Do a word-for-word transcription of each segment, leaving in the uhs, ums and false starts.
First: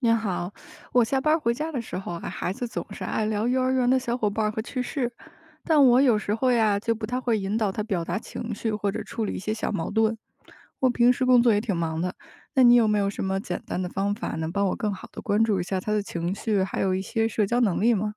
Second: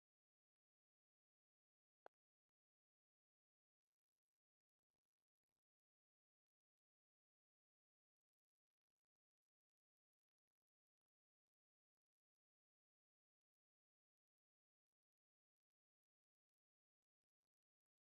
您好，我下班回家的时候啊，孩子总是爱聊幼儿园的小伙伴儿和趣事，但我有时候呀就不太会引导他表达情绪或者处理一些小矛盾。我平时工作也挺忙的，那你有没有什么简单的方法能帮我更好的关注一下他的情绪，还有一些社交能力吗？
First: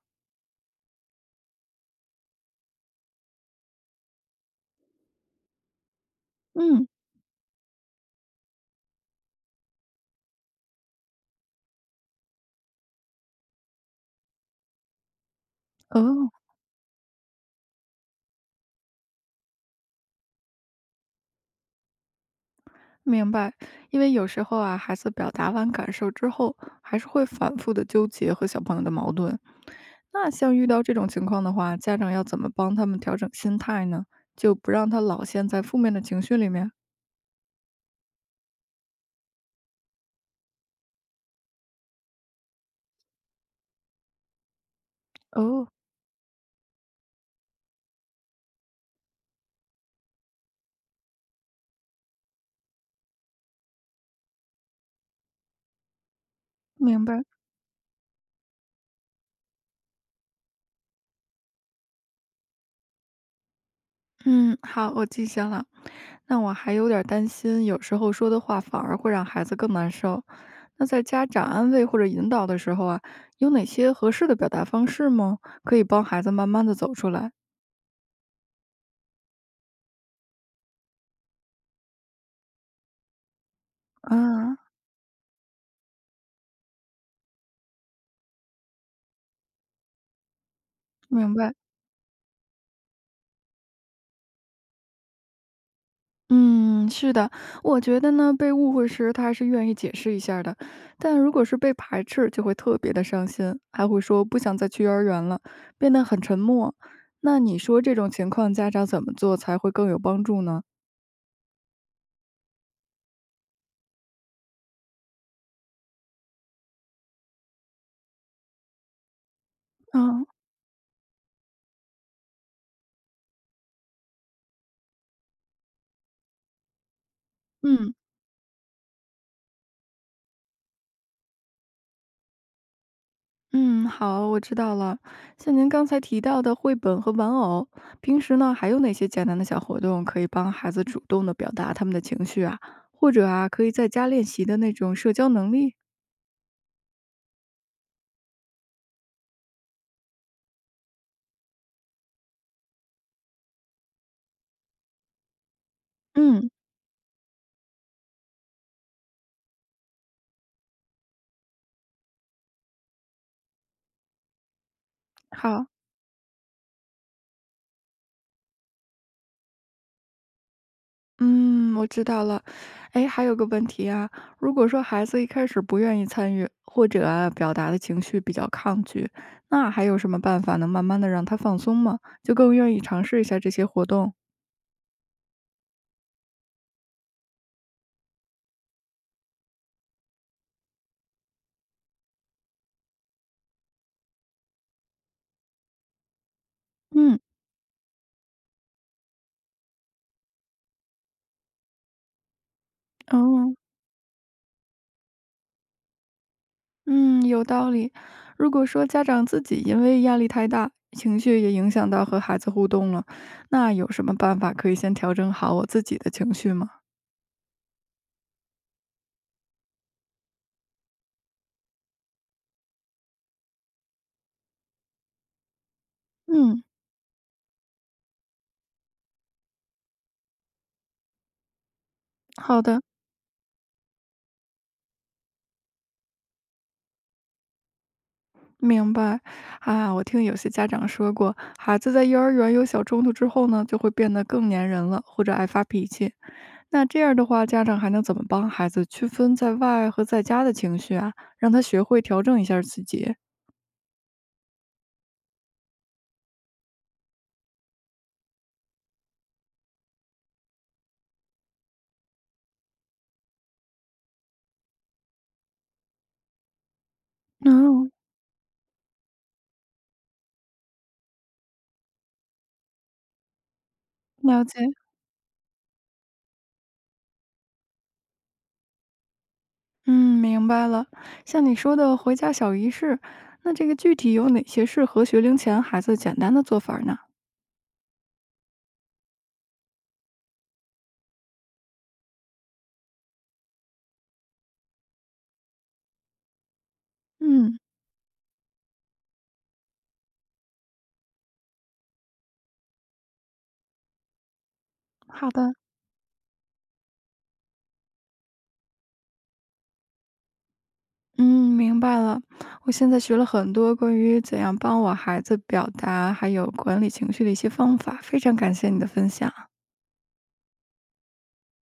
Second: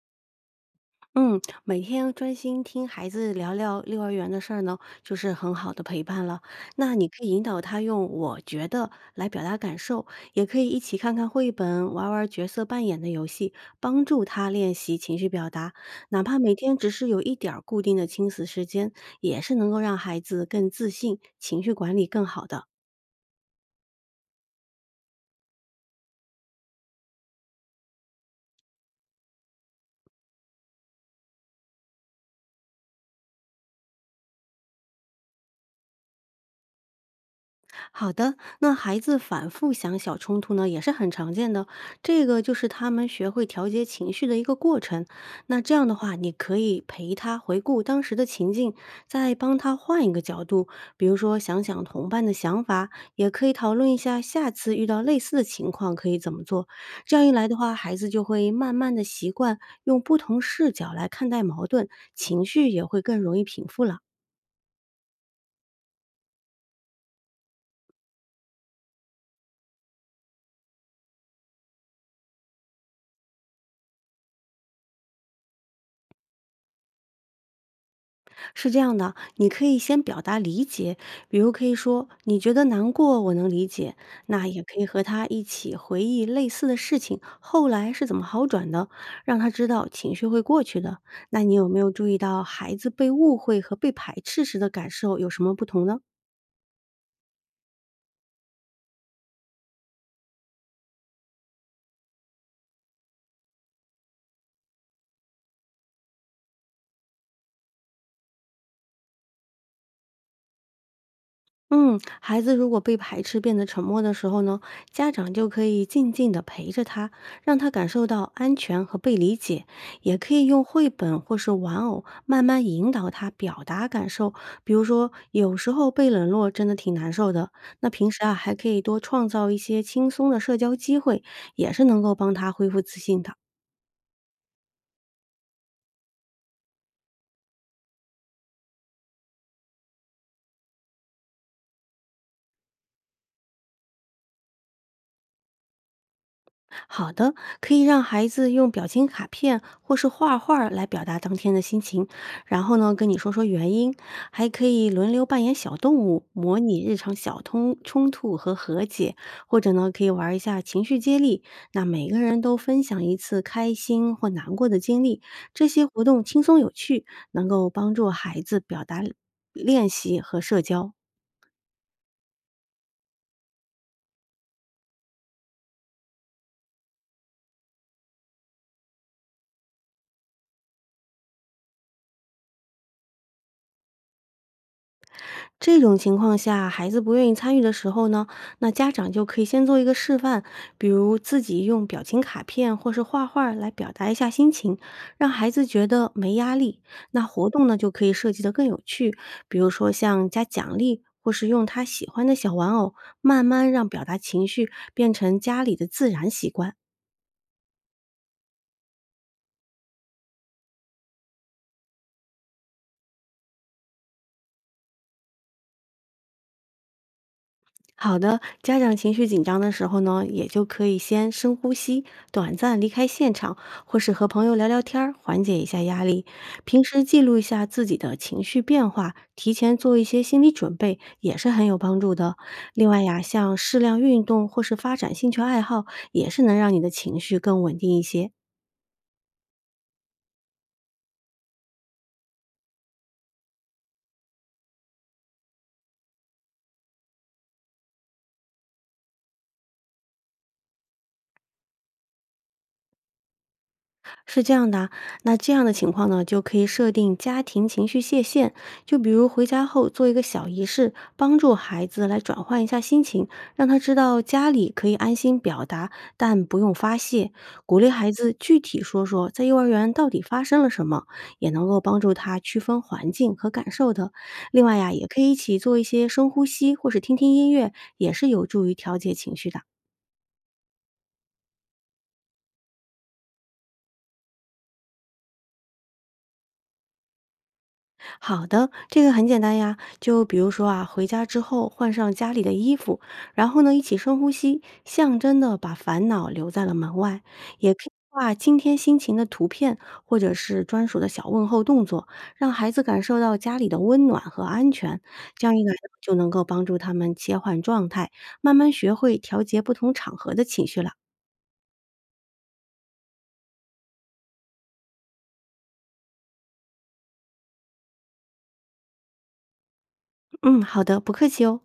嗯，每天专心听孩子聊聊幼儿园的事儿呢，就是很好的陪伴了。嗯。那你可以引导他用“我觉得”来表达感受，也可以一起看看绘本，玩玩角色扮演的游戏，帮助他练习情绪表达。哪哦。怕每天只是有一点儿固定的亲子时间，也是能够让孩子更自信，情绪管理更好的。明白。因为有时候啊，孩子表达完感受之后，还是会反复的纠结和小朋友的矛盾。那像遇到这种情况的话，家长要怎么帮他们调整心态呢？就不让他老陷在负面的情绪里面。好的，那孩子反复想小冲突呢，也是很常见的。这个就是他们学会调节情绪的一个过程。那哦。这样的话，你可以陪他回顾当时的情境，再帮他换一个角度，比如说想想同伴的想法，也可以讨论一下下次遇到类似的情况可以怎么做。明这白。样一来的话，孩子就会慢慢的习惯用不同视角来看待矛盾，情绪也会更容易平复了。嗯，好，我记下了。那我还有点儿担心，有时候说的话反而会让孩子更难受。那在家长安慰或者引导的时候啊，有哪些合适的表达方式吗？可以帮孩子慢慢的走出来。是这样的，你可以先表达理解，比如可以说你觉得难过，我能理解。那啊。也可以和他一起回忆类似的事情，后来是怎么好转的，让他知道情绪会过去的。明那你白。有没有注意到孩子被误会和被排斥时的感受有什么不同呢？嗯，是的，我觉得呢，被误会时他还是愿意解释一下的，但如果是被排斥，就会特别的伤心，还会说不想再去幼儿园了，变得很沉默。那你说这种情况，家长怎么做才会更有帮助呢？嗯，孩子如果被排斥变得沉默的时候呢，家长就可以静静的陪着他，让他感受到安全和被理解，也嗯可以用绘本或是玩偶慢慢引导他表达感受。比如说，有时候被冷落真的挺难受的，那嗯平时啊还可以多创造一些轻松的社交机会，也是能够帮他恢复自信的。嗯，好，我知道了。像您刚才提到的绘本和玩偶，平时呢还有哪些简单的小活动可以帮孩子主动的表达他们的情绪啊？或者啊，可以在家练习的那种社交能力？好的，可以让孩子用表情卡片或是画画儿来表达当天的心情，然后呢跟你说说原因，还可以轮流扮演小动物，嗯，模拟日常小通冲突和和解，或者呢可以玩一下情绪接力，那每个人都分享一次开心或难过的经历，好。这些活动轻松有趣，能够帮助孩子表达、练习和社交。嗯，我知道了。哎，还有个问题啊，如果说孩子一开始不愿意参与，或者啊表达的情绪比较抗拒，那还有什么办法能慢慢的让他放松吗？就更愿意尝试一下这些活动？这种情况下，孩子不愿意参与的时候呢，那家长就可以先做一个示范，比如自己用表情卡片或是画画儿来表达一下心情，让孩子觉得没压力。嗯。那活动呢，就可以设计得更有趣，比如说像加奖励。或是用他喜欢的小玩偶，慢哦。慢让表达情绪变成家里的自然习惯。嗯，有道理。如果说家长自己因为压力太大，情绪也影响到和孩子互动了，那有什么办法可以先调整好我自己的情绪吗？好的，家长情绪紧张的时候呢，也就可以先深呼吸，短暂离开现场，或是和朋友聊聊天儿缓解一下压力。嗯，平时记录一下自己的情绪变化，提前做一些心理准备，也是很有帮助的。好的。另外呀，像适量运动或是发展兴趣爱好，也是能让你的情绪更稳定一些。明白。啊，我听有些家长说过，孩子在幼儿园有小冲突之后呢，就会变得更粘人了，或者爱发脾气。那这样的话，家长还能怎么帮孩子区分在外和在家的情绪啊？让他学会调整一下自己。是这样的啊，那这样的情况呢，就可以设定家庭情绪界限，就比如回家后做一个小仪式，帮助孩子来转换一下心情，让他知道家里可以安心表达，但不用发泄。鼓励嗯。孩子具体说说在幼儿园到底发生了什么，也能够帮助他区分环境和感受的。了解。另外呀，也可以一起做一些深呼吸，或是听听音乐，也是有助于调节情绪的。嗯，明白了。像你说的回家小仪式，那这个具体有哪些适合学龄前孩子简单的做法儿呢？好的，这个很简单呀，就比如说啊，回家之后换上家里的衣服，然后呢一起深呼吸，象征的把烦恼留在了门外，嗯，也可以画今天心情的图片，或者是专属的小问候动作，让孩子感受到家里的温暖和安全。好这的。样一来呢就能够帮助他们切换状态，慢慢学会调节不同场合的情绪了。嗯，明白了。我现在学了很多关于怎样帮我孩子表达，还有管理情绪的一些方法，非常感谢你的分享。嗯，好的，不客气哦。